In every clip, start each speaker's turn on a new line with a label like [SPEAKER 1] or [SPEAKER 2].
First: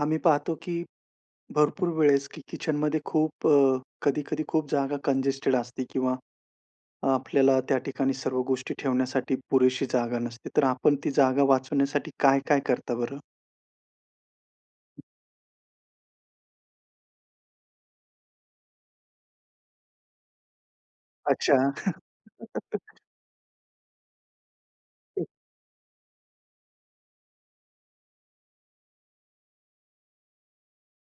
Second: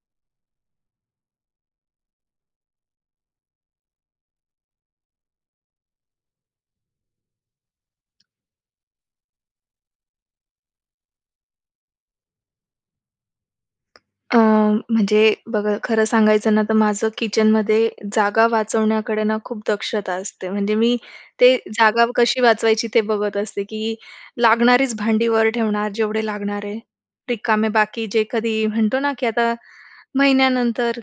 [SPEAKER 1] आम्ही पाहतो की भरपूर वेळेस की किचनमध्ये खूप अ, कधी-कधी खूप जागा कंजेस्टेड असते किंवा आपल्याला त्या ठिकाणी सर्व गोष्टी ठेवण्यासाठी पुरेशी जागा नसते. तर आपण ती जागा वाचवण्यासाठी काय-काय करता बरं?
[SPEAKER 2] अ,
[SPEAKER 1] हं.
[SPEAKER 2] म्हणजे बघा खरं सांगायचं ना तर माझं किचनमध्ये जागा वाचवण्याकडे ना खूप दक्षता असते. म्हणजे मी ते
[SPEAKER 1] अच्छा.
[SPEAKER 2] जागा कशी वाचवायची ते बघत असते, की लागणारीच
[SPEAKER 1] हं.
[SPEAKER 2] भांडी वर ठेवणार, जेवढे लागणार आहे. रिकामे बाकी जे कधी म्हणतो ना की आता महिन्यानंतर,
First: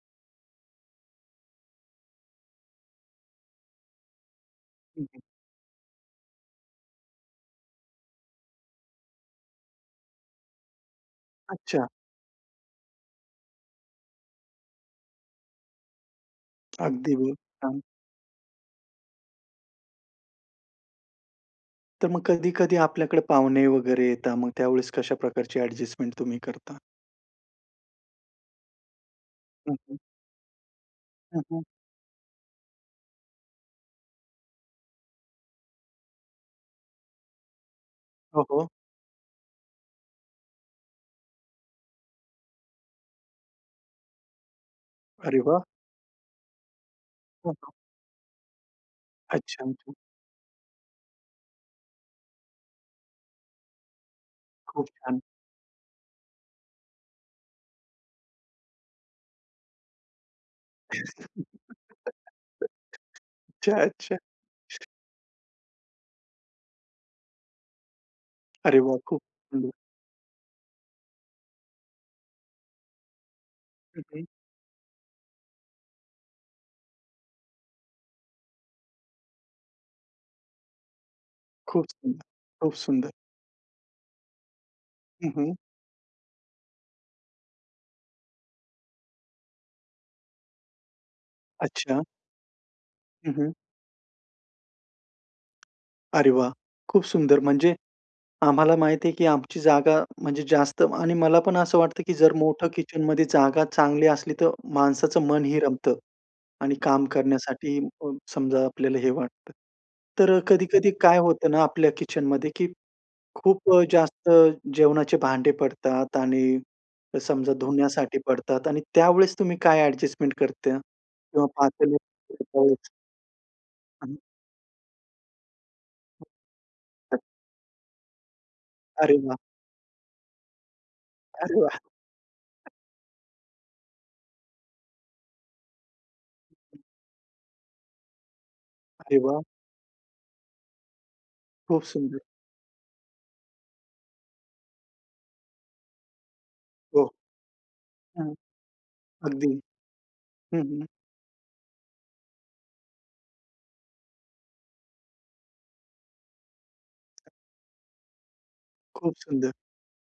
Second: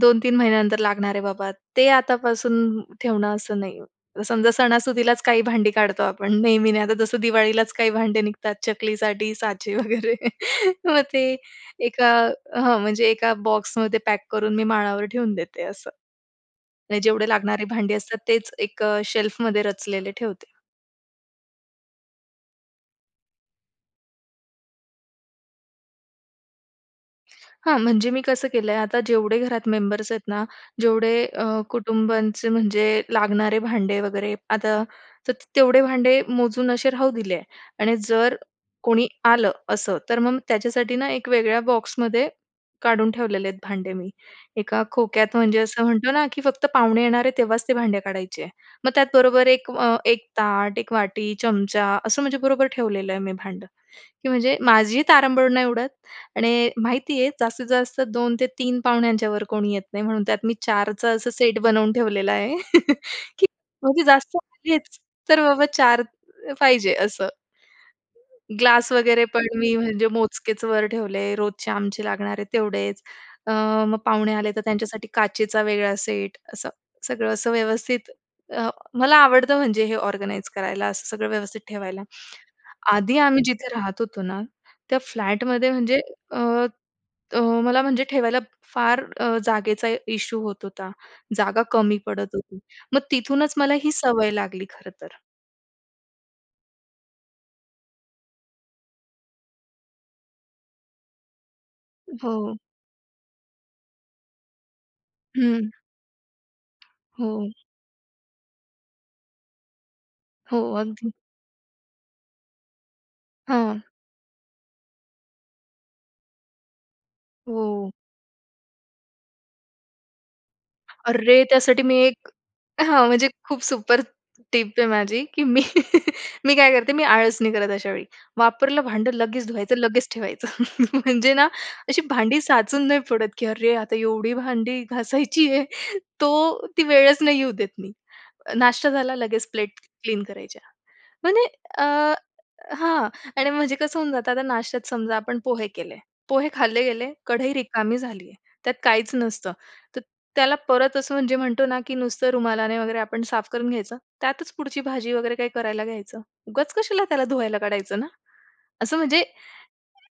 [SPEAKER 2] 2-3 महिन्यानंतर लागणार आहे बाबा, ते आतापासून ठेवणं असं नाही. समजा
[SPEAKER 1] हं,
[SPEAKER 2] सणासुदीलाच
[SPEAKER 1] हं.
[SPEAKER 2] काही भांडी काढतो आपण, नेहमी नाही. आता जसं दिवाळीलाच काही भांडे निघतात चकलीसाठी साचे वगैरे. मग ते
[SPEAKER 1] अच्छा.
[SPEAKER 2] एका हां, म्हणजे एका बॉक्समध्ये पॅक करून मी माळावर ठेवून देते असं. म्हणजे
[SPEAKER 1] अगदी
[SPEAKER 2] जेवढे
[SPEAKER 1] ब
[SPEAKER 2] लागणारे
[SPEAKER 1] छान.
[SPEAKER 2] भांडी असतात तेच एक अ, शेल्फमध्ये रचलेले ठेवते.
[SPEAKER 1] तर मग कधी-कधी आपल्याकडे पाहुणे वगैरे येतात मग त्यावेळेस कशा प्रकारची ॲड्जेस्टमेंट तुम्ही करता?
[SPEAKER 2] हां, म्हणजे मी कसं केलं आहे. आता जेवढे घरात
[SPEAKER 1] हं, हं.
[SPEAKER 2] मेंबर्स आहेत ना जेवढे
[SPEAKER 1] हं,
[SPEAKER 2] अ,
[SPEAKER 1] हं.
[SPEAKER 2] कुटुंबांचे म्हणजे लागणारे भांडे वगैरे आता त तर तेवढे भांडे मोजून असे राहू दिले आहे. आणि जर
[SPEAKER 1] हो, हो.
[SPEAKER 2] कोणी आलं असं, तर मग त्याच्यासाठी ना एक वेगळ्या बॉक्समध्ये काढून ठेवलेले आहेत भांडे मी. एका खोक्यात
[SPEAKER 1] अरे
[SPEAKER 2] म्हणजे
[SPEAKER 1] वाह!
[SPEAKER 2] असं म्हणतो ना की फक्त पाहुणे येणार आहे
[SPEAKER 1] हो
[SPEAKER 2] तेव्हाच
[SPEAKER 1] का?
[SPEAKER 2] ते भांडे काढायचे आहे. मग त्याचबरोबर
[SPEAKER 1] अच्छा,
[SPEAKER 2] एक
[SPEAKER 1] अच्छा.
[SPEAKER 2] अ, 1 ताट, 1 वाटी, चमचा, असं म्हणजे बरोबर ठेवलेलं आहे मी भांडं. की म्हणजे
[SPEAKER 1] खूप
[SPEAKER 2] माझीही
[SPEAKER 1] छान.
[SPEAKER 2] तारांबळ नाही उडत आणि माहिती आहे जास्तीत जास्त 2 ते 3 पाहुण्यांच्यावर कोणी येत नाही, म्हणून त्यात मी 4चं असं सेट बनवून ठेवलेला आहे की
[SPEAKER 1] अच्छा,
[SPEAKER 2] म्हणजे
[SPEAKER 1] अच्छा.
[SPEAKER 2] जास्त आलेच तर बाबा 4 पाहिजे असं.
[SPEAKER 1] अरे
[SPEAKER 2] ग्लास
[SPEAKER 1] वाह खूप
[SPEAKER 2] वगैरे पण
[SPEAKER 1] सुंदर!
[SPEAKER 2] मी म्हणजे मोजकेच वर ठेवले, रोजचे आमचे लागणार आहे तेवढेच. अ, मग
[SPEAKER 1] हं, हं.
[SPEAKER 2] पाहुणे आले तर त्यांच्यासाठी काचेचा वेगळा सेट असं. सगळं असं व्यवस्थित अ, मला आवडतं म्हणजे हे ऑर्गनाइज करायला असं सगळं व्यवस्थित
[SPEAKER 1] खूप
[SPEAKER 2] ठेवायला.
[SPEAKER 1] सुंदर! खूप सुंदर!
[SPEAKER 2] आधी आम्ही जिथे राहत होतो ना त्या
[SPEAKER 1] हं, हं.
[SPEAKER 2] फ्लॅटमध्ये म्हणजे अ, अ, मला म्हणजे ठेवायला फार अ, जागेचा इश्यू होत होता. जागा कमी
[SPEAKER 1] अच्छा.
[SPEAKER 2] पडत होती. मग
[SPEAKER 1] हं, हं.
[SPEAKER 2] तिथूनच मला ही सवय लागली खरं तर.
[SPEAKER 1] अरे वाह! खूप सुंदर म्हणजे आम्हाला माहिती आहे, की आमची जागा म्हणजे जास्त आणि मला पण असं वाटतं, की जर
[SPEAKER 2] हो.
[SPEAKER 1] मोठं किचन मध्ये जागा चांगली असली तर माणसाचं मनही
[SPEAKER 2] हं.
[SPEAKER 1] रमतं. आणि काम
[SPEAKER 2] हो.
[SPEAKER 1] करण्यासाठी अ, समजा आपल्याला हे वाटतं. तर
[SPEAKER 2] हो.
[SPEAKER 1] कधी-कधी
[SPEAKER 2] अगदी.
[SPEAKER 1] काय होतं ना आपल्या किचनमध्ये, की खूप
[SPEAKER 2] हां.
[SPEAKER 1] जास्त जेवणाचे भांडे पडतात आणि समजा
[SPEAKER 2] हो.
[SPEAKER 1] धुण्यासाठी पडतात आणि त्यावेळेस तुम्ही काय ॲडजस्टमेंट करता
[SPEAKER 2] अरे!
[SPEAKER 1] किंवा
[SPEAKER 2] त्यासाठी
[SPEAKER 1] पातेलं
[SPEAKER 2] मी एक
[SPEAKER 1] [unintelligible]
[SPEAKER 2] हां. म्हणजे खूप सुपर टिप आहे माझी, की मी मी काय करते मी आळस नाही करत अशावेळी. वापरलं भांडं
[SPEAKER 1] अरे वाह!
[SPEAKER 2] लगेच धुवायचं, लगेच ठेवायचं. म्हणजे ना
[SPEAKER 1] अरे वाह!
[SPEAKER 2] अशी भांडी साचून नाही पडत. की "अरे! आता एवढी भांडी घासायची आहे?" तो ती वेळच नाही येऊ देत मी. नाश्ता झाला
[SPEAKER 1] अरे वाह!
[SPEAKER 2] लगेच प्लेट क्लीन करायच्या म्हणजे
[SPEAKER 1] खूप
[SPEAKER 2] अ,
[SPEAKER 1] सुंदर!
[SPEAKER 2] हां. आणि म्हणजे कसं होऊन जातं आता नाश्त्यात समजा आपण पोहे केले. पोहे खाल्ले
[SPEAKER 1] हो.
[SPEAKER 2] गेले, कढई रिकामी झाली
[SPEAKER 1] हं.
[SPEAKER 2] आहे त्यात काहीच नसतं
[SPEAKER 1] अगदी.
[SPEAKER 2] तर त्याला
[SPEAKER 1] हं, हं.
[SPEAKER 2] परत असं म्हणजे म्हणतो ना की नुसतं रुमालाने वगैरे आपण साफ करून घ्यायचं, त्यातच पुढची भाजी वगैरे काही करायला घ्यायचं. उगाच कशाला त्याला धुवायला काढायचं ना? असं
[SPEAKER 1] खूप
[SPEAKER 2] म्हणजे
[SPEAKER 1] सुंदर!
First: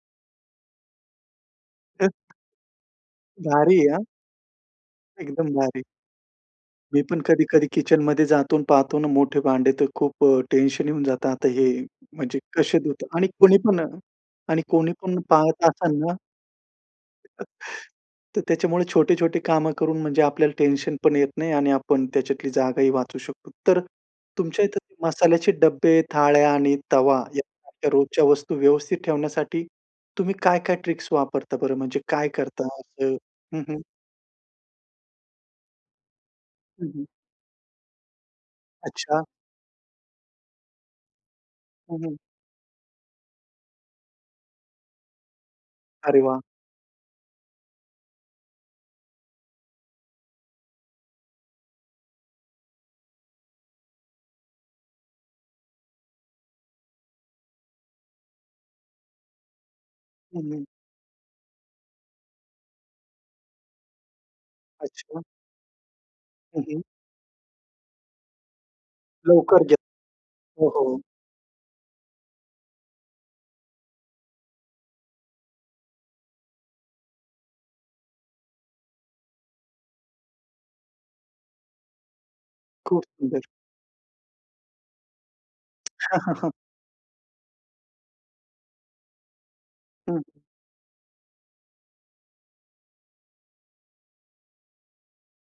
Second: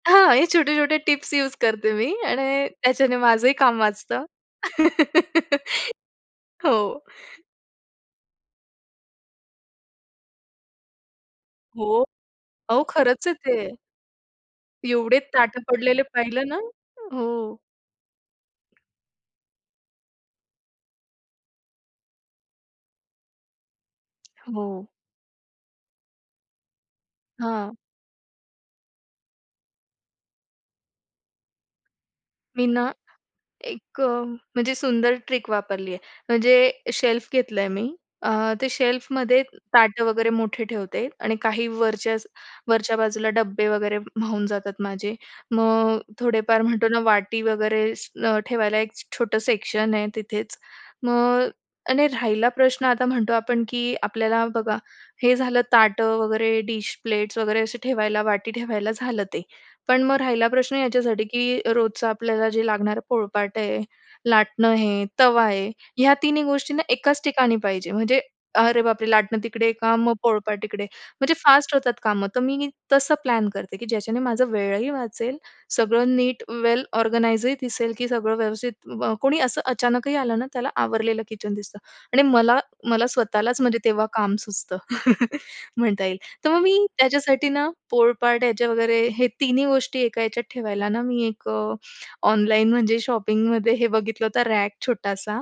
[SPEAKER 2] हां. हे छोटे-छोटे टिप्स यूज करते मी. आणि त्याच्याने माझंही
[SPEAKER 1] भारी
[SPEAKER 2] काम
[SPEAKER 1] आहे हां.
[SPEAKER 2] वाचतं.
[SPEAKER 1] एकदम भारी!
[SPEAKER 2] हो.
[SPEAKER 1] मी पण कधी-कधी किचन मध्ये जातो आणि पाहतो ना मोठे भांडे तर खूप टेन्शन येऊन जातं आता हे
[SPEAKER 2] हो.
[SPEAKER 1] म्हणजे कसे
[SPEAKER 2] अहो
[SPEAKER 1] धुत आणि
[SPEAKER 2] खरंच आहे
[SPEAKER 1] कोणी
[SPEAKER 2] ते.
[SPEAKER 1] पण आणि कोणी
[SPEAKER 2] एवढे
[SPEAKER 1] पण
[SPEAKER 2] ताटं
[SPEAKER 1] पाहत असेल
[SPEAKER 2] पडलेले
[SPEAKER 1] ना
[SPEAKER 2] पाहिलं ना? हो.
[SPEAKER 1] तर त्याच्यामुळे छोटे-छोटे कामं करून म्हणजे आपल्याला टेन्शन पण येत नाही. आणि आपण त्याच्यातली जागाही वाचू शकतो. तर तुमच्या इथं
[SPEAKER 2] हो.
[SPEAKER 1] मसाल्याचे डब्बे, थाळ्या आणि तवा या
[SPEAKER 2] हां.
[SPEAKER 1] [unintelligible] रोजच्या वस्तू व्यवस्थित ठेवण्यासाठी तुम्ही काय-काय ट्रिक्स वापरता? बरं म्हणजे काय
[SPEAKER 2] मी
[SPEAKER 1] करता
[SPEAKER 2] ना
[SPEAKER 1] असं? हं, हं.
[SPEAKER 2] एक म्हणजे सुंदर ट्रिक वापरली आहे. म्हणजे
[SPEAKER 1] हं, हं.
[SPEAKER 2] शेल्फ घेतलं आहे मी. अ, ते
[SPEAKER 1] अच्छा.
[SPEAKER 2] शेल्फमध्ये ताटं वगैरे मोठे ठेवते. आणि काही
[SPEAKER 1] हं,
[SPEAKER 2] वरचं
[SPEAKER 1] हं.
[SPEAKER 2] वरच्या बाजूला डब्बे वगैरे माऊन जातात माझे. मग
[SPEAKER 1] अरे वाह!
[SPEAKER 2] थोडेफार म्हणतो ना वाटी वगैरे ठेवायला एक छोटं सेक्शन आहे तिथेच. मग आणि राहिला प्रश्न आता म्हणतो आपण, की आपल्याला बघा हे झालं ताटं वगैरे, डिश, प्लेट्स वगैरे असे ठेवायला वाटी ठेवायला झालं ते. पण मग राहिला
[SPEAKER 1] हं, हं.
[SPEAKER 2] प्रश्न याच्यासाठी, की रोजचं आपल्याला जे लागणारं पोळपाट आहे लाटणं आहे
[SPEAKER 1] अच्छा.
[SPEAKER 2] तवा आहे ह्या तिन्ही
[SPEAKER 1] हं,
[SPEAKER 2] गोष्टींना
[SPEAKER 1] हं.
[SPEAKER 2] एकाच ठिकाणी पाहिजे म्हणजे "अरे बापरे! लाटणं
[SPEAKER 1] लवकर
[SPEAKER 2] तिकडे
[SPEAKER 1] घेत
[SPEAKER 2] का? पोळपाट
[SPEAKER 1] हो,
[SPEAKER 2] तिकडे."
[SPEAKER 1] हो.
[SPEAKER 2] म्हणजे फास्ट होतात कामं तर मी तसं प्लॅन करते, की ज्याच्याने माझा वेळही वाचेल सगळं नीट वेल ऑर्गनाइजही दिसेल, की सगळं व्यवस्थित कोणी असं अचानकही आलं ना त्याला आवरलेलं किचन दिसतं. आणि मला
[SPEAKER 1] खूप
[SPEAKER 2] मला
[SPEAKER 1] सुंदर!
[SPEAKER 2] स्वतःलाच म्हणजे तेव्हा काम सुचतं म्हणता येईल. तर मग मी त्याच्यासाठी ना पोळपाट याचे वगैरे हे तिन्ही गोष्टी एका
[SPEAKER 1] हं.
[SPEAKER 2] याच्यात ठेवायला ना मी एक ऑनलाईन म्हणजे शॉपिंगमध्ये हे बघितलं होतं रॅक छोटासा,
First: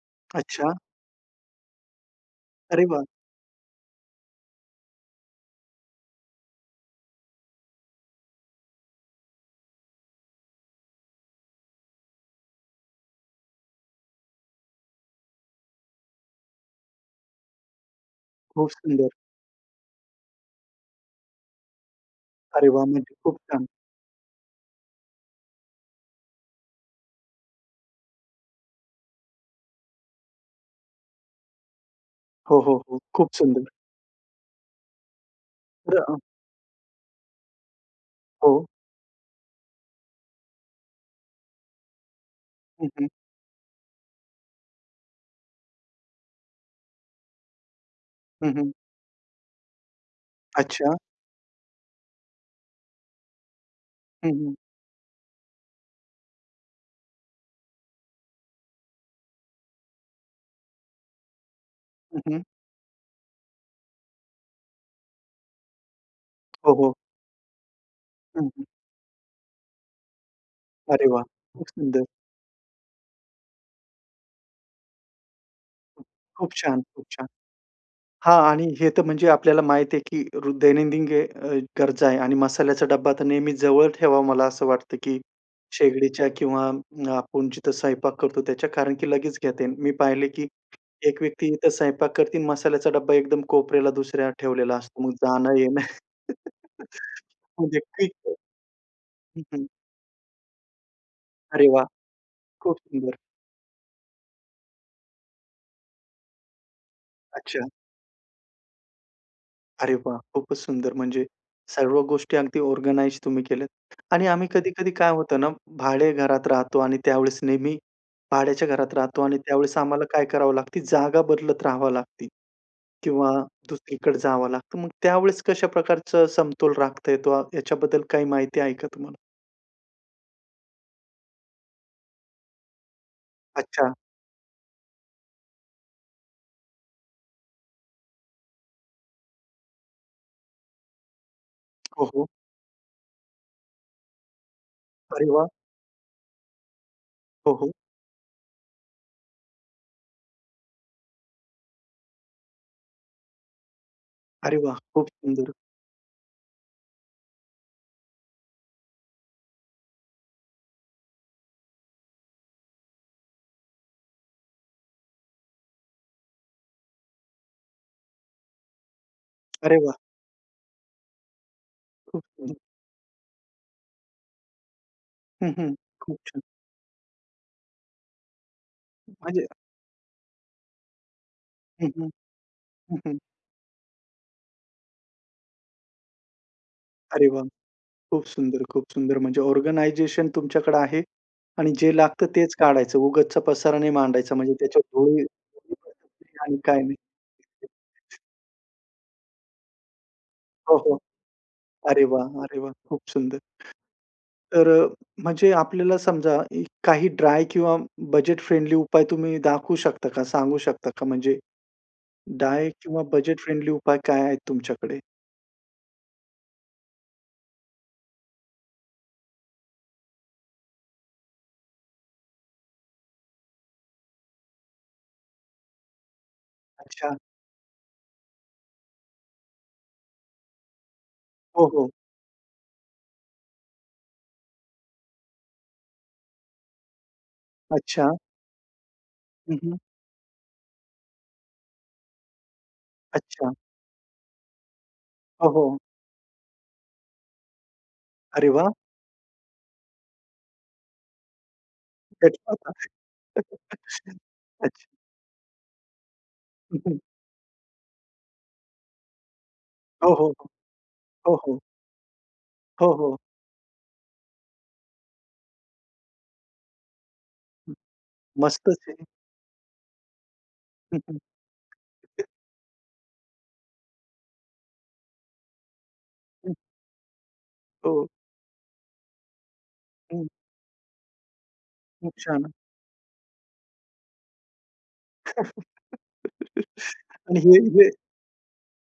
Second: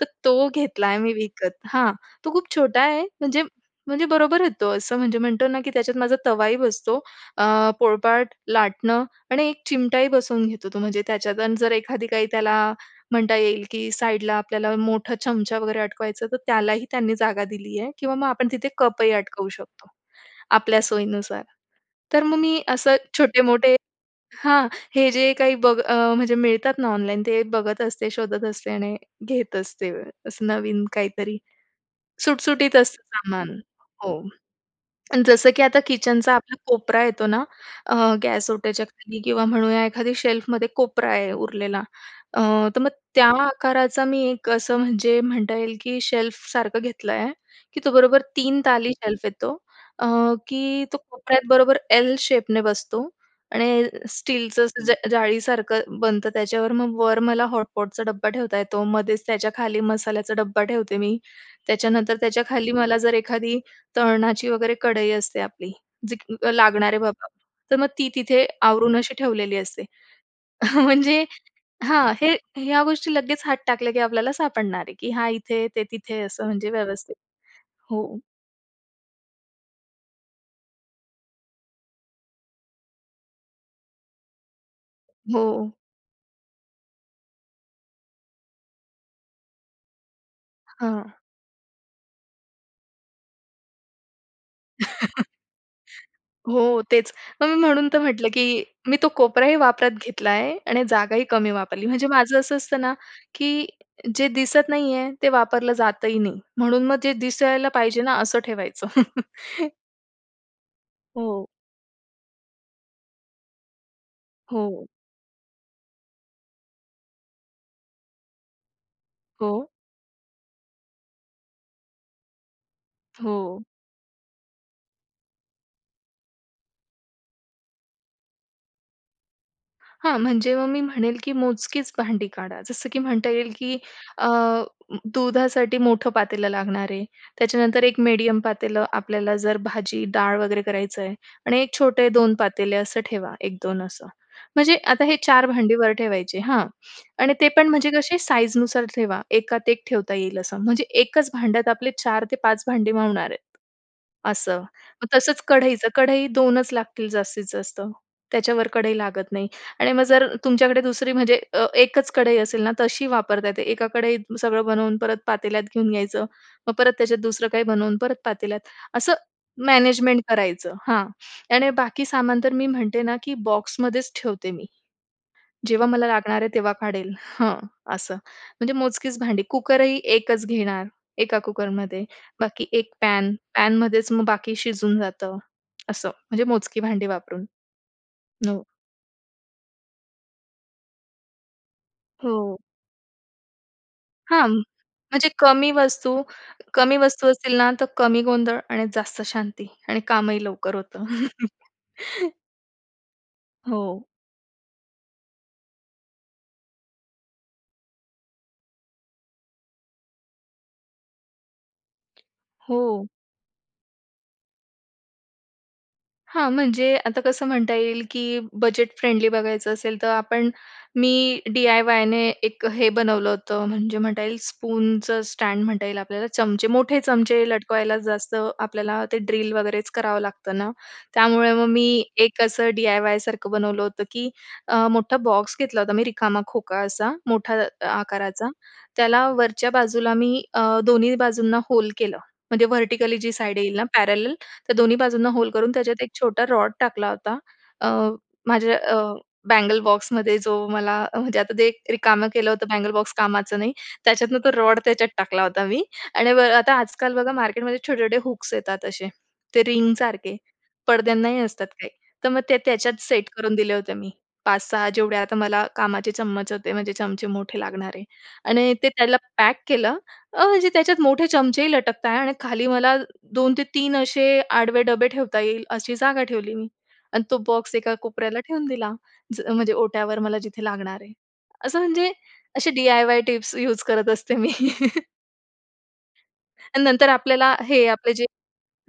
[SPEAKER 2] तर तो
[SPEAKER 1] अच्छा.
[SPEAKER 2] घेतला आहे मी विकत. हां. तो खूप छोटा
[SPEAKER 1] अरे
[SPEAKER 2] आहे
[SPEAKER 1] वाह!
[SPEAKER 2] म्हणजे म्हणजे बरोबर आहे तो अ, असं म्हणजे म्हणतो ना, की त्याच्यात माझा तवाही बसतो. अ, पोळपाट, लाटणं आणि एक चिमटाही बसवून घेतो, तो म्हणजे त्याच्यात आणि जर एखादी काही त्याला म्हणता येईल, की साईडला आपल्याला मोठा चमचा वगैरे अटकवायचं तर त्यालाही त्यांनी जागा दिली आहे किंवा मग आपण तिथे
[SPEAKER 1] खूप
[SPEAKER 2] कपही
[SPEAKER 1] सुंदर!
[SPEAKER 2] अटकवू शकतो, आपल्या सोयीनुसार. तर मग मी
[SPEAKER 1] अरे वाह!
[SPEAKER 2] असं
[SPEAKER 1] म्हणजे खूप छान!
[SPEAKER 2] छोटे-मोठे हां. हे जे काही बघ म्हणजे मिळतात ना ऑनलाईन ते बघत असते, शोधत असते आणि घेत असते असं नवीन काहीतरी.
[SPEAKER 1] हो,
[SPEAKER 2] सुटसुटीत
[SPEAKER 1] हो, हो.
[SPEAKER 2] असतं
[SPEAKER 1] खूप
[SPEAKER 2] सामान.
[SPEAKER 1] सुंदर!
[SPEAKER 2] हो. आणि जसं की आता
[SPEAKER 1] बरं अ
[SPEAKER 2] किचनचा आपला कोपरा येतो ना अ, गॅस
[SPEAKER 1] हो.
[SPEAKER 2] ओट्याच्या खाली किंवा म्हणूया एखादी शेल्फमध्ये कोपरा आहे उरलेला अ, तर
[SPEAKER 1] हं,
[SPEAKER 2] मग
[SPEAKER 1] हं.
[SPEAKER 2] त्या आकाराचा मी एक असं म्हणजे म्हणता येईल, की शेल्फसारखं घेतलं आहे. की तो बरोबर
[SPEAKER 1] हं,
[SPEAKER 2] 3
[SPEAKER 1] हं.
[SPEAKER 2] ताली शेल्फ येतो. अ, की
[SPEAKER 1] अच्छा.
[SPEAKER 2] तो कोपऱ्यात बरोबर एल शेपने बसतो. आणि
[SPEAKER 1] हं, हं.
[SPEAKER 2] स्टीलचं ज जाळीसारखं बनतं त्याच्यावर मग वर मला हॉटपॉटचा डब्बा ठेवता येतो मध्येच त्याच्याखाली मसाल्याचा डब्बा ठेवते मी त्याच्यानंतर
[SPEAKER 1] हं, हं.
[SPEAKER 2] त्याच्याखाली मला जर एखादी तळणाची वगैरे कढई असते आपली जी
[SPEAKER 1] हो,
[SPEAKER 2] लागणार
[SPEAKER 1] हो.
[SPEAKER 2] आहे बाबा, तर मग ती तिथे
[SPEAKER 1] हं, हं.
[SPEAKER 2] आवरून अशी ठेवलेली असते.
[SPEAKER 1] अरे वाह!
[SPEAKER 2] म्हणजे
[SPEAKER 1] खूप सुंदर!
[SPEAKER 2] हां. हे ह्या गोष्टी लगेच हात टाकल्या, की आपल्याला सापडणार आहे, की हा इथे ते तिथे असं
[SPEAKER 1] खूप
[SPEAKER 2] म्हणजे
[SPEAKER 1] छान, खूप
[SPEAKER 2] व्यवस्थित.
[SPEAKER 1] छान!
[SPEAKER 2] हो.
[SPEAKER 1] हां. आणि हे तर म्हणजे आपल्याला माहीत आहे, की अ, रो दैनंदिन गरजा आहे आणि मसाल्याचा डब्बा तर नेहमी जवळ ठेवावा मला असं वाटतं, की
[SPEAKER 2] हो.
[SPEAKER 1] शेगडीच्या किंवा आपण जिथं स्वयंपाक करतो त्याच्या कारण की लगेच घेता येईल. मी पाहिले की
[SPEAKER 2] हां.
[SPEAKER 1] एक व्यक्ती इथं स्वयंपाक करते आणि मसाल्याचा डब्बा एकदम कोपऱ्याला दुसऱ्या ठेवलेला असतो. मग जाणं-येणं.
[SPEAKER 2] हो तेच मग मी म्हणून तर म्हटलं
[SPEAKER 1] [unintelligible] हं,
[SPEAKER 2] की मी तो कोपराही
[SPEAKER 1] हं.
[SPEAKER 2] वापरात घेतला आहे आणि जागाही कमी
[SPEAKER 1] अरे वाह!
[SPEAKER 2] वापरली. म्हणजे माझं असं
[SPEAKER 1] खूप
[SPEAKER 2] असतं ना,
[SPEAKER 1] सुंदर!
[SPEAKER 2] की जे दिसत नाही आहे ते वापरलं जातही नाही म्हणून मग जे दिसायला
[SPEAKER 1] अच्छा.
[SPEAKER 2] पाहिजे ना असं ठेवायचं.
[SPEAKER 1] अरे वाह! खूपच सुंदर म्हणजे
[SPEAKER 2] हो.
[SPEAKER 1] सर्व गोष्टी अगदी ऑर्गनाइज तुम्ही केल्यात. आणि आम्ही
[SPEAKER 2] हो.
[SPEAKER 1] कधी-कधी काय होतं ना भाड्याच्या घरात राहतो आणि त्यावेळेस नेहमी भाड्याच्या घरात राहतो आणि
[SPEAKER 2] हो.
[SPEAKER 1] त्यावेळेस आम्हाला काय करावं लागतं जागा बदलत राहावं लागते किंवा
[SPEAKER 2] हो.
[SPEAKER 1] दुसरीकडे जावं लागतं. मग त्यावेळेस कशा प्रकारचा समतोल राखता येतो याच्याबद्दल काही माहिती आहे का तुम्हाला?
[SPEAKER 2] हां. म्हणजे मग मी म्हणेल की मोजकीच भांडी काढा जसं, की म्हणता येईल की
[SPEAKER 1] अच्छा.
[SPEAKER 2] अ, दुधासाठी मोठं पातेलं लागणार आहे. त्याच्यानंतर एक मेडियम पातेलं आपल्याला जर भाजी-डाळ वगैरे करायचंय आणि एक
[SPEAKER 1] हो,
[SPEAKER 2] छोटे
[SPEAKER 1] हो.
[SPEAKER 2] 2 पातेल असं ठेवा, 1-2 असं. म्हणजे आता हे
[SPEAKER 1] अरे
[SPEAKER 2] 4
[SPEAKER 1] वाह!
[SPEAKER 2] भांडी वर ठेवायचे, हां. आणि ते
[SPEAKER 1] हो,
[SPEAKER 2] पण
[SPEAKER 1] हो.
[SPEAKER 2] म्हणजे कसे साईजनुसार ठेवा. एकात-एक ठेवता येईल असं म्हणजे एकच भांड्यात आपले 4 ते 5 भांडी मावणार आहेत,
[SPEAKER 1] अरे
[SPEAKER 2] असं.
[SPEAKER 1] वाह! खूप
[SPEAKER 2] मग तसंच
[SPEAKER 1] सुंदर.
[SPEAKER 2] कढईचं, कढई 2च लागतील जास्तीत जास्त, त्याच्या वर कढई लागत नाही. आणि मग जर तुमच्याकडे दुसरी म्हणजे अ, एकच कढई असेल ना तशी वापरता येते एका कढईत सगळं बनवून परत पातेल्यात घेऊन घ्यायचं. मग परत त्याच्यात दुसरं काही बनवून परत पातेल्यात असं
[SPEAKER 1] अरे वाह!
[SPEAKER 2] मॅनेजमेंट करायचं. हां आणि बाकी
[SPEAKER 1] खूप
[SPEAKER 2] सामान तर
[SPEAKER 1] सुंद
[SPEAKER 2] मी म्हणते ना, की बॉक्समध्येच ठेवते मी.
[SPEAKER 1] हं, हं.
[SPEAKER 2] जेव्हा मला
[SPEAKER 1] खूप छान.
[SPEAKER 2] लागणार आहे तेव्हा काढेल. हं, असं. म्हणजे मोजकीच भांडी
[SPEAKER 1] म्हणजे?
[SPEAKER 2] कुकरही एकच घेणार, एका
[SPEAKER 1] हं,
[SPEAKER 2] कुकरमध्ये
[SPEAKER 1] हं,
[SPEAKER 2] बाकी एक
[SPEAKER 1] हं, हं.
[SPEAKER 2] पॅन. पॅनमध्येच मग बाकी शिजून जातं, असं. म्हणजे मोजकी भांडी
[SPEAKER 1] अरे
[SPEAKER 2] वापरून.
[SPEAKER 1] वाह! खूप सुंदर,
[SPEAKER 2] हो.
[SPEAKER 1] खूप सुंदर. म्हणजे ऑर्गनायझेशन तुमच्याकडं आहे आणि जे लागतं तेच
[SPEAKER 2] हो.
[SPEAKER 1] काढायचं, उगाचचा पसारा नाय मांडायचा
[SPEAKER 2] हां.
[SPEAKER 1] म्हणजे त्याच्या धुळी
[SPEAKER 2] म्हणजे कमी वस्तू
[SPEAKER 1] [unintelligible] आणि काय नाही.
[SPEAKER 2] कमी वस्तू असतील ना तर
[SPEAKER 1] [unintelligible]
[SPEAKER 2] कमी गोंधळ आणि जास्त शांती आणि कामही लवकर
[SPEAKER 1] हो, हो.
[SPEAKER 2] होतं.
[SPEAKER 1] अरे वाह! अरे वाह! खूप सुंदर.
[SPEAKER 2] हो.
[SPEAKER 1] तर म्हणजे आपल्याला समजा काही ड्राय किंवा बजेट फ्रेंडली उपाय तुम्ही दाखवू शकता का? सांगू शकता का? म्हणजे ड्राय किंवा
[SPEAKER 2] हो.
[SPEAKER 1] बजेट फ्रेंडली उपाय काय आहेत तुमच्याकडे?
[SPEAKER 2] हां. म्हणजे आता कसं म्हणता येईल, की बजेट फ्रेंडली बघायचं असेल, तर आपण मी डी-आय-वायने एक हे बनवलं होतं. म्हणजे म्हणता येईल स्पूनचं स्टँड म्हणता येईल आपल्याला. चमचे मोठे
[SPEAKER 1] अच्छा.
[SPEAKER 2] चमचे लटकवायलाच जास्त आपल्याला ते ड्रिल वगैरेच करावं लागतं ना. त्यामुळे मग
[SPEAKER 1] हो, हो.
[SPEAKER 2] मी एक असं डी-आय-वाय सारखं बनवलं होतं की अ, मोठा बॉक्स घेतला होता, मी रिकामा खोका असा मोठा अ,
[SPEAKER 1] अच्छा.
[SPEAKER 2] आकाराचा, त्याला
[SPEAKER 1] हं,
[SPEAKER 2] वरच्या
[SPEAKER 1] हं.
[SPEAKER 2] बाजूला मी अ, दोन्ही बाजूंना होल केलं. म्हणजे व्हर्टिकली जी
[SPEAKER 1] अच्छा.
[SPEAKER 2] साईड येईल ना पॅरलल, तर दोन्ही बाजूंना
[SPEAKER 1] हो,
[SPEAKER 2] होल करून
[SPEAKER 1] हो.
[SPEAKER 2] त्याच्यात एक छोटा रॉड टाकला होता. अ,
[SPEAKER 1] अरे वाह!
[SPEAKER 2] माझ्या अ, बँगल बॉक्समध्ये जो मला अ, म्हणजे आता जे रिकामं केलं होतं बँगल बॉक्स कामाचं नाही.
[SPEAKER 1] [unintelligible]
[SPEAKER 2] त्याच्यातनं तो रॉड
[SPEAKER 1] अच्छा.
[SPEAKER 2] त्याच्यात टाकला होता मी. आणि बघा आता
[SPEAKER 1] हं, हं.
[SPEAKER 2] आजकाल बघा मार्केटमध्ये छोटे-छोटे हुक्स येतात असे, ते
[SPEAKER 1] हो, हो.
[SPEAKER 2] रिंगसारखे
[SPEAKER 1] हो,
[SPEAKER 2] पडद्यांनाही
[SPEAKER 1] हो.
[SPEAKER 2] असतात काही. तर मग ते
[SPEAKER 1] हो,
[SPEAKER 2] त्याच्यात
[SPEAKER 1] हो.
[SPEAKER 2] सेट करून दिले होते मी. 5-6 जेवढे आता मला कामाचे चम्मच होते, म्हणजे चमचे मोठे
[SPEAKER 1] हं,
[SPEAKER 2] लागणारे आणि ते
[SPEAKER 1] मस्तच आहे.
[SPEAKER 2] त्याला पॅक केलं, अ, म्हणजे
[SPEAKER 1] हं,
[SPEAKER 2] त्याच्यात
[SPEAKER 1] हं.
[SPEAKER 2] मोठे चमचेही लटकत आहे आणि खाली मला 2 ते 3 असे आडवे डबे ठेवता येईल अशी जागा
[SPEAKER 1] हं.
[SPEAKER 2] ठेवली मी आणि तो बॉक्स एका
[SPEAKER 1] हो.
[SPEAKER 2] कोपऱ्याला ठेवून दिला. ज म्हणजे ओठ्यावर
[SPEAKER 1] हं.
[SPEAKER 2] मला जिथे लागणार आहे. असं म्हणजे
[SPEAKER 1] खूप छान.
[SPEAKER 2] असे डी-आय-वाय टिप्स यूज करत असते मी. आणि नंतर
[SPEAKER 1] आणि
[SPEAKER 2] आपल्याला
[SPEAKER 1] हे
[SPEAKER 2] हे
[SPEAKER 1] हे.
[SPEAKER 2] आपले जे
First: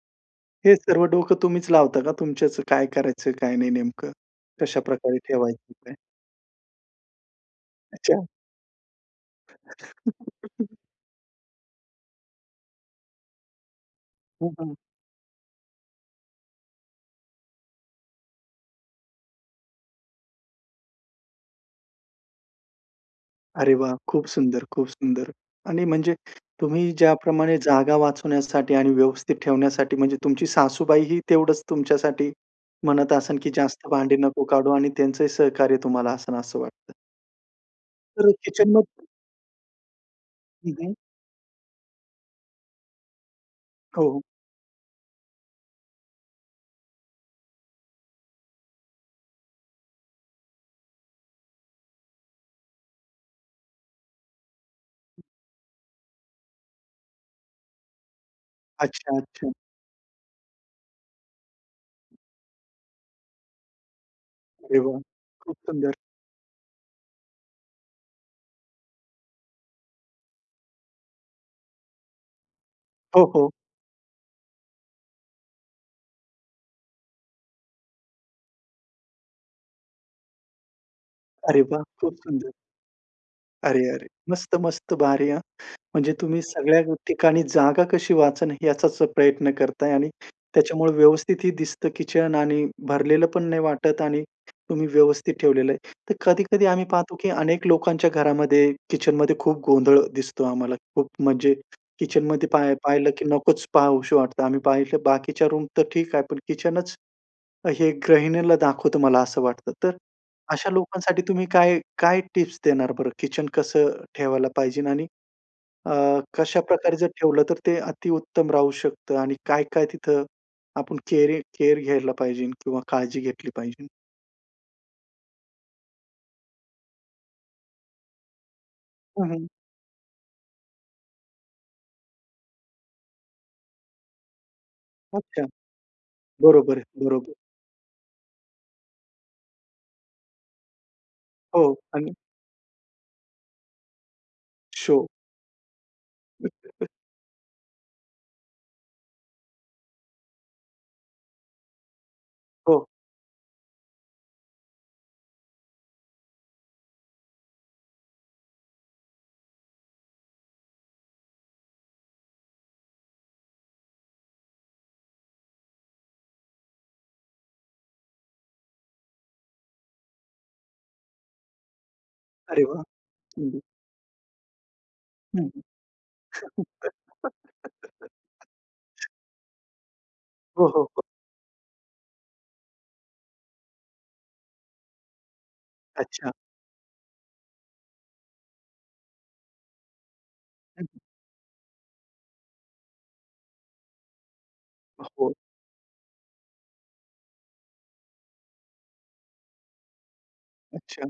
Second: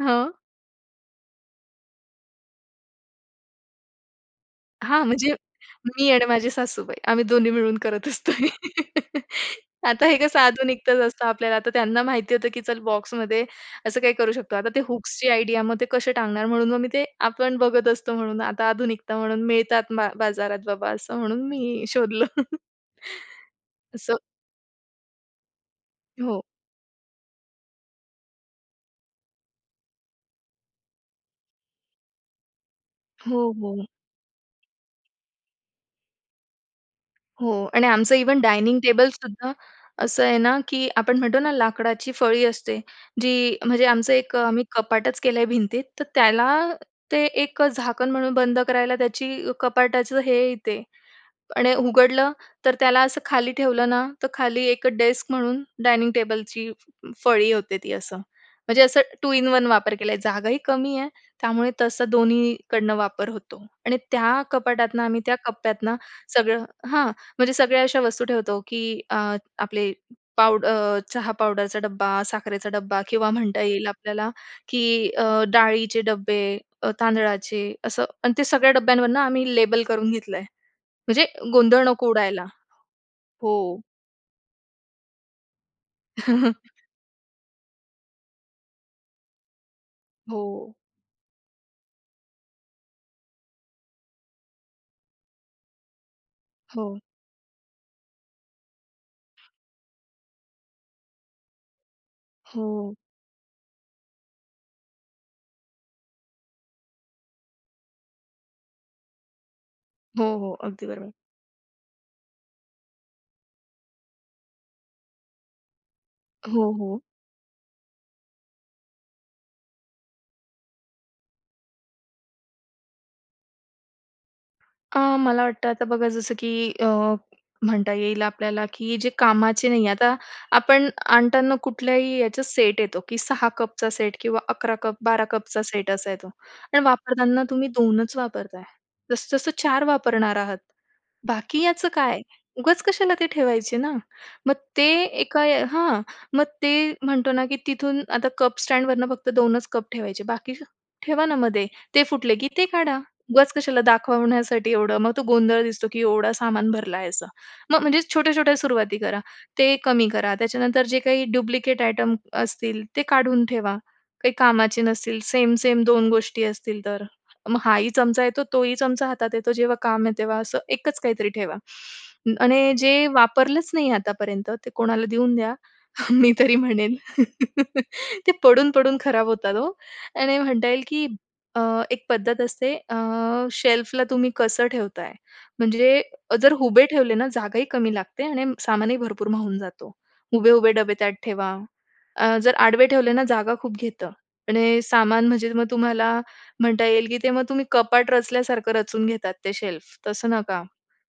[SPEAKER 2] हं.
[SPEAKER 1] हे सर्व डोकं तुम्हीच लावता का? तुमच्याचं काय करायचं काय नाही, नेमकं कशा
[SPEAKER 2] हां.
[SPEAKER 1] प्रकारे
[SPEAKER 2] म्हणजे
[SPEAKER 1] ठेवायचं ते?
[SPEAKER 2] मी आणि माझे सासूबाई आम्ही दोन्ही मिळून करत
[SPEAKER 1] अच्छा.
[SPEAKER 2] असतो हे. आता हे कसं आधुनिकतच असतं आपल्याला आता त्यांना माहिती होतं, की चल बॉक्समध्ये असं काही करू
[SPEAKER 1] हं,
[SPEAKER 2] शकतो. आता
[SPEAKER 1] हं.
[SPEAKER 2] ते हुक्सची आयडिया मग ते कसे टांगणार? म्हणून मग मी ते आपण बघत असतो म्हणून आता आधुनिकता म्हणून मिळतात बा बाजारात बाबा असं म्हणून मी शोधलं.
[SPEAKER 1] अरे वाह!
[SPEAKER 2] असं.
[SPEAKER 1] खूप सुंदर, खूप सुंदर. आणि म्हणजे
[SPEAKER 2] हो.
[SPEAKER 1] तुम्ही ज्याप्रमाणे जागा वाचवण्यासाठी आणि व्यवस्थित ठेवण्यासाठी म्हणजे तुमची सासूबाईही तेवढंच तुमच्यासाठी म्हणत असेन
[SPEAKER 2] हो,
[SPEAKER 1] की
[SPEAKER 2] हो.
[SPEAKER 1] जास्त भांडी नको काढू आणि त्यांचंही सहकार्य तुम्हाला असेन असं वाटतं.
[SPEAKER 2] हो. आणि आमचं
[SPEAKER 1] तर
[SPEAKER 2] इव्हन डायनिंग
[SPEAKER 1] किचनमध्ये.
[SPEAKER 2] टेबलसुद्धा असं आहे ना
[SPEAKER 1] हं,
[SPEAKER 2] की
[SPEAKER 1] हं.
[SPEAKER 2] आपण म्हणतो ना लाकडाची फळी असते, जी म्हणजे आमचं
[SPEAKER 1] हो.
[SPEAKER 2] एक आम्ही कपाटच केल आहे भिंतीत. तर त्याला ते एक झाकण म्हणून बंद करायला त्याची कपाटाचं हे येते आणि उघडलं तर त्याला असं खाली ठेवलं ना तर खाली एक डेस्क म्हणून डायनिंग टेबलची फळी होते ती असं. म्हणजे असं
[SPEAKER 1] अच्छा,
[SPEAKER 2] टू इन
[SPEAKER 1] अच्छा.
[SPEAKER 2] वन वापर केला आहे. जागाही कमी आहे त्यामुळे तसं दोन्हीकडून वापर होतो. आणि त्या
[SPEAKER 1] अरे
[SPEAKER 2] कपाटातुन
[SPEAKER 1] वाह!
[SPEAKER 2] आम्ही त्या
[SPEAKER 1] खूप
[SPEAKER 2] कप्प्यातुन
[SPEAKER 1] सुंदर.
[SPEAKER 2] सगळं हां. म्हणजे सगळ्या अशा वस्तू ठेवतो की अ, आपले पावड चहा पावडरचा डब्बा, साखरेचा डब्बा
[SPEAKER 1] हो,
[SPEAKER 2] किंवा
[SPEAKER 1] हो.
[SPEAKER 2] म्हणता येईल आपल्याला की अ, डाळीचे डब्बे अ, तांदळाचे असं आणि ते सगळ्या डब्यांवरुन आम्ही लेबल करून घेतलं आहे. म्हणजे
[SPEAKER 1] अरे वाह!
[SPEAKER 2] गोंधळ नको
[SPEAKER 1] खूप
[SPEAKER 2] उडायला.
[SPEAKER 1] सुंदर.
[SPEAKER 2] हो.
[SPEAKER 1] अरे, अरे, मस्त-मस्त भारी हां! म्हणजे तुम्ही सगळ्या ठिकाणी जागा कशी वाचणं याचाच प्रयत्न करत आहे. आणि
[SPEAKER 2] हो.
[SPEAKER 1] त्याच्यामुळे व्यवस्थित ही दिसतं किचन आणि भरलेलं पण नाही वाटत आणि तुम्ही व्यवस्थित ठेवलेलं आहे. तर कधी-कधी आम्ही
[SPEAKER 2] हो.
[SPEAKER 1] पाहतो की अनेक लोकांच्या घरामध्ये किचनमध्ये खूप गोंधळ दिसतो आम्हाला. खूप म्हणजे किचनमध्ये पाही
[SPEAKER 2] हो.
[SPEAKER 1] पाहिलं की नकोच पहाव असे वाटतं. आम्ही पाहिलं बाकीच्या रूम तर ठीक आहे, पण किचनच हे गृहिणीला दाखवतो मला असं वाटतं. तर
[SPEAKER 2] हो, हो.
[SPEAKER 1] अशा
[SPEAKER 2] अगदी बरोबर.
[SPEAKER 1] लोकांसाठी तुम्ही काय काय टिप्स देणार बरं? किचनच कसं ठेवायला पाहिजेलं? आणि अ, कशा
[SPEAKER 2] हो,
[SPEAKER 1] प्रकारे
[SPEAKER 2] हो.
[SPEAKER 1] जर ठेवलं तर ते अति उत्तम राहू शकतं. आणि काय-काय तिथं आपण केयरी केयर घ्यायला पाहिजेल? किंवा काळजी घेतली पाहिजेलं?
[SPEAKER 2] अ, मला वाटतं आता बघा, जसं की अ, म्हणता येईल आपल्याला की जे
[SPEAKER 1] हं, हं.
[SPEAKER 2] कामाचे नाही आहे, आता आपण आणताना कुठल्याही याचा सेट येतो, की 6 कपचा सेट किंवा 11-12
[SPEAKER 1] अच्छा!
[SPEAKER 2] कपचा सेट असा येतो.
[SPEAKER 1] बरोबर
[SPEAKER 2] आणि
[SPEAKER 1] आहे, बरोबर.
[SPEAKER 2] वापरताना तुम्ही 2च वापरताय, जास्तीत जास्त 4 वापरणार आहात, बाकी
[SPEAKER 1] हो,
[SPEAKER 2] याचं
[SPEAKER 1] आणि
[SPEAKER 2] काय? उगाच कशाला ते ठेवायचे ना. मग ते
[SPEAKER 1] शो.
[SPEAKER 2] एका हां, मग
[SPEAKER 1] [unintelligible]
[SPEAKER 2] ते म्हणतो ना, की तिथून आता कप स्टँडवर फक्त 2च कप ठेवायचे, बाकी ठेवणामध्ये. ते फुटले की ते
[SPEAKER 1] हो.
[SPEAKER 2] काढा, उगाच कशाला दाखवण्यासाठी एवढं? मग तो गोंधळ दिसतो, की एवढं सामान भरला आहे असं. म मग म्हणजे छोट्या-छोट्या सुरुवाती करा, ते कमी करा. त्याच्यानंतर जे काही डुप्लिकेट आयटम असतील, ते काढून ठेवा. काही कामाचे नसतील, सेम-सेम 2 गोष्टी असतील, तर मग हा ही चमचा येतो, तोही चमचा हातात येतो जेव्हा काम आहे, तेव्हा असं एकच काहीतरी ठेवा.
[SPEAKER 1] अरे
[SPEAKER 2] आणि
[SPEAKER 1] वाह!
[SPEAKER 2] जे
[SPEAKER 1] हं, हं.
[SPEAKER 2] वापरलंच नाही आहे, आतापर्यंत ते कोणाला देऊन
[SPEAKER 1] हं,
[SPEAKER 2] द्या.
[SPEAKER 1] हं.
[SPEAKER 2] मी तरी म्हणेन, ते पडून पडून खराब होतात हो. आणि म्हणता
[SPEAKER 1] हो, हो,
[SPEAKER 2] येईल,
[SPEAKER 1] हो.
[SPEAKER 2] की अ, एक पद्धत असते, अ, शेल्फला तुम्ही कसं ठेवताय? म्हणजे
[SPEAKER 1] अच्छा.
[SPEAKER 2] जर उभे ठेवले ना, जागाही कमी लागते आणि सामानही भरपूर मावून जातो. उभे-उभे डबे
[SPEAKER 1] [unintelligible]
[SPEAKER 2] त्यात ठेवा. अ, जर आडवे ठेवले ना, जागा खूप घेतं आणि सामान
[SPEAKER 1] आहो.
[SPEAKER 2] म्हणजे मग तुम्हाला म्हणता येईल, की ते मग तुम्ही कपाट रचल्यासारखं रचून घेतात. ते शेल्फ तसं नका,
[SPEAKER 1] अच्छा!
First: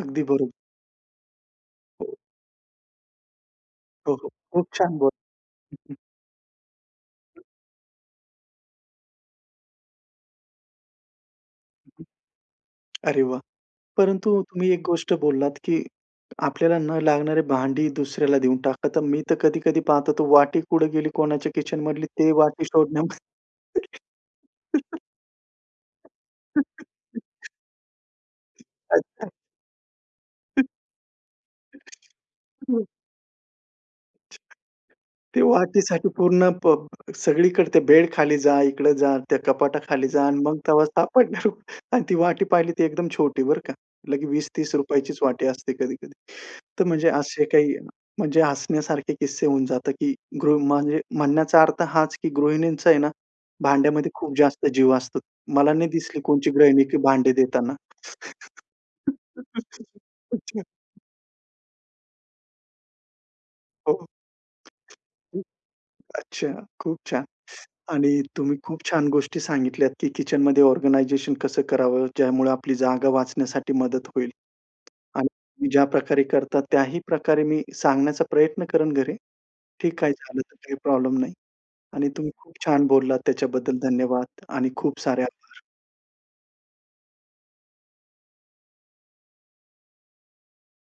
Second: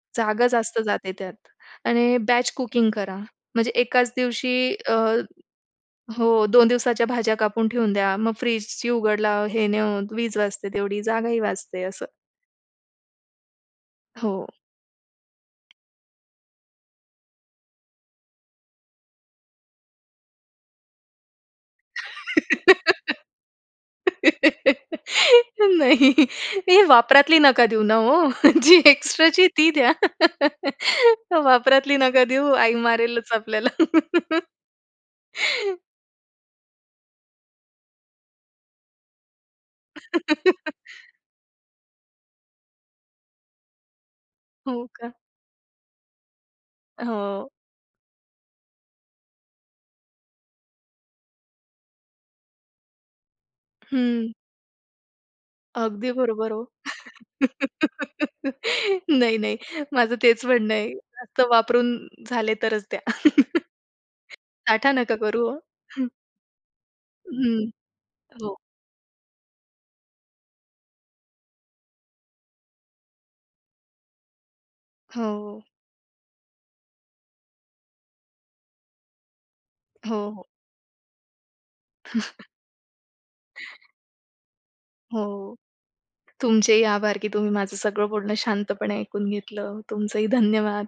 [SPEAKER 1] अगदी
[SPEAKER 2] जागा
[SPEAKER 1] बरो
[SPEAKER 2] जास्त जाते त्यात. आणि
[SPEAKER 1] हो.
[SPEAKER 2] बॅच कुकिंग करा, म्हणजे एकाच
[SPEAKER 1] हो, हो.
[SPEAKER 2] दिवशी,
[SPEAKER 1] खूप
[SPEAKER 2] अ,
[SPEAKER 1] छान बोलला. हं, हं.
[SPEAKER 2] हो. 2 दिवसाच्या भाज्या कापून ठेवून द्या. मग फ्रिजची उघड-लाव हे न होऊन वीज वाचते. तेवढी जागाही वाचते असं.
[SPEAKER 1] अरे वाह! परंतु
[SPEAKER 2] हो.
[SPEAKER 1] तुम्ही एक गोष्ट बोललात, की आपल्याला न लागणारे भांडी दुसऱ्याला देऊन टाका. तर मी तर कधी-कधी पाहत होतो, वाटी कुठं गेली कोणाच्या किचनमधली, ते वाटी शोधन्यामध्ये
[SPEAKER 2] नाही, हे वापरातली नका देऊ ना ओ. जी
[SPEAKER 1] [unintelligible]
[SPEAKER 2] एक्स्ट्राची ती द्या. वापरातली नका देऊ, आई
[SPEAKER 1] हं.
[SPEAKER 2] मारेलच आपल्याला.
[SPEAKER 1] [unintelligible] ते वाटीसाठी पूर्ण प सगळीकडं ते बेडखाली जा, इकडे जा, त्या कपाटाखाली जा. आणि मग तेव्हा सापडणार. आणि ती वाटी पाहिली, ती एकदम छोटी, बरं का, लगेच वीस-तीस
[SPEAKER 2] हो का?
[SPEAKER 1] रुपयेचीच वाटी असते. कधी-कधी तर, म्हणजे असे
[SPEAKER 2] हो.
[SPEAKER 1] काही, म्हणजे हसण्यासारखे किस्से होऊन जातं. की गृ म्हणजे म्हणण्याचा अर्थ हाच की गृहिणींचा आहे ना, भांड्यामध्ये
[SPEAKER 2] हम्म.
[SPEAKER 1] खूप जास्त जीव असतो. मला नाही
[SPEAKER 2] अगदी
[SPEAKER 1] दिसली कोणची
[SPEAKER 2] बरोबर ओ.
[SPEAKER 1] गृहिणी, की भांडे देताना.
[SPEAKER 2] नाही, नाही, माझं तेच
[SPEAKER 1] अच्छा.
[SPEAKER 2] म्हणणं आहे. जास्त वापरून झाले, तरच द्या.
[SPEAKER 1] हो.
[SPEAKER 2] साठा नका
[SPEAKER 1] हं.
[SPEAKER 2] करू ओ, हं.
[SPEAKER 1] अच्छा, खूप छान!
[SPEAKER 2] हं,
[SPEAKER 1] आणि
[SPEAKER 2] हो.
[SPEAKER 1] तुम्ही खूप छान गोष्टी सांगितल्यात, की किचनमध्ये ऑर्गनाईझेशन कसं करावं, ज्यामुळे आपली जागा वाचण्यासाठी मदत होईल.
[SPEAKER 2] हो.
[SPEAKER 1] आणि ज्या प्रकारे करता, त्याही प्रकारे मी सांगण्याचा प्रयत्न करेन घरी, की काय
[SPEAKER 2] हो,
[SPEAKER 1] झालं,
[SPEAKER 2] हो.
[SPEAKER 1] तर काही प्रॉब्लेम नाही. आणि तुम्ही खूप छान बोललात, त्याच्याबद्दल धन्यवाद आणि खूप सारे
[SPEAKER 2] हो.
[SPEAKER 1] आभार.
[SPEAKER 2] तुमचेही आभार, की तुम्ही माझं सगळं बोलणं शांतपणे ऐकून घेतलं, तुमचंही धन्यवाद.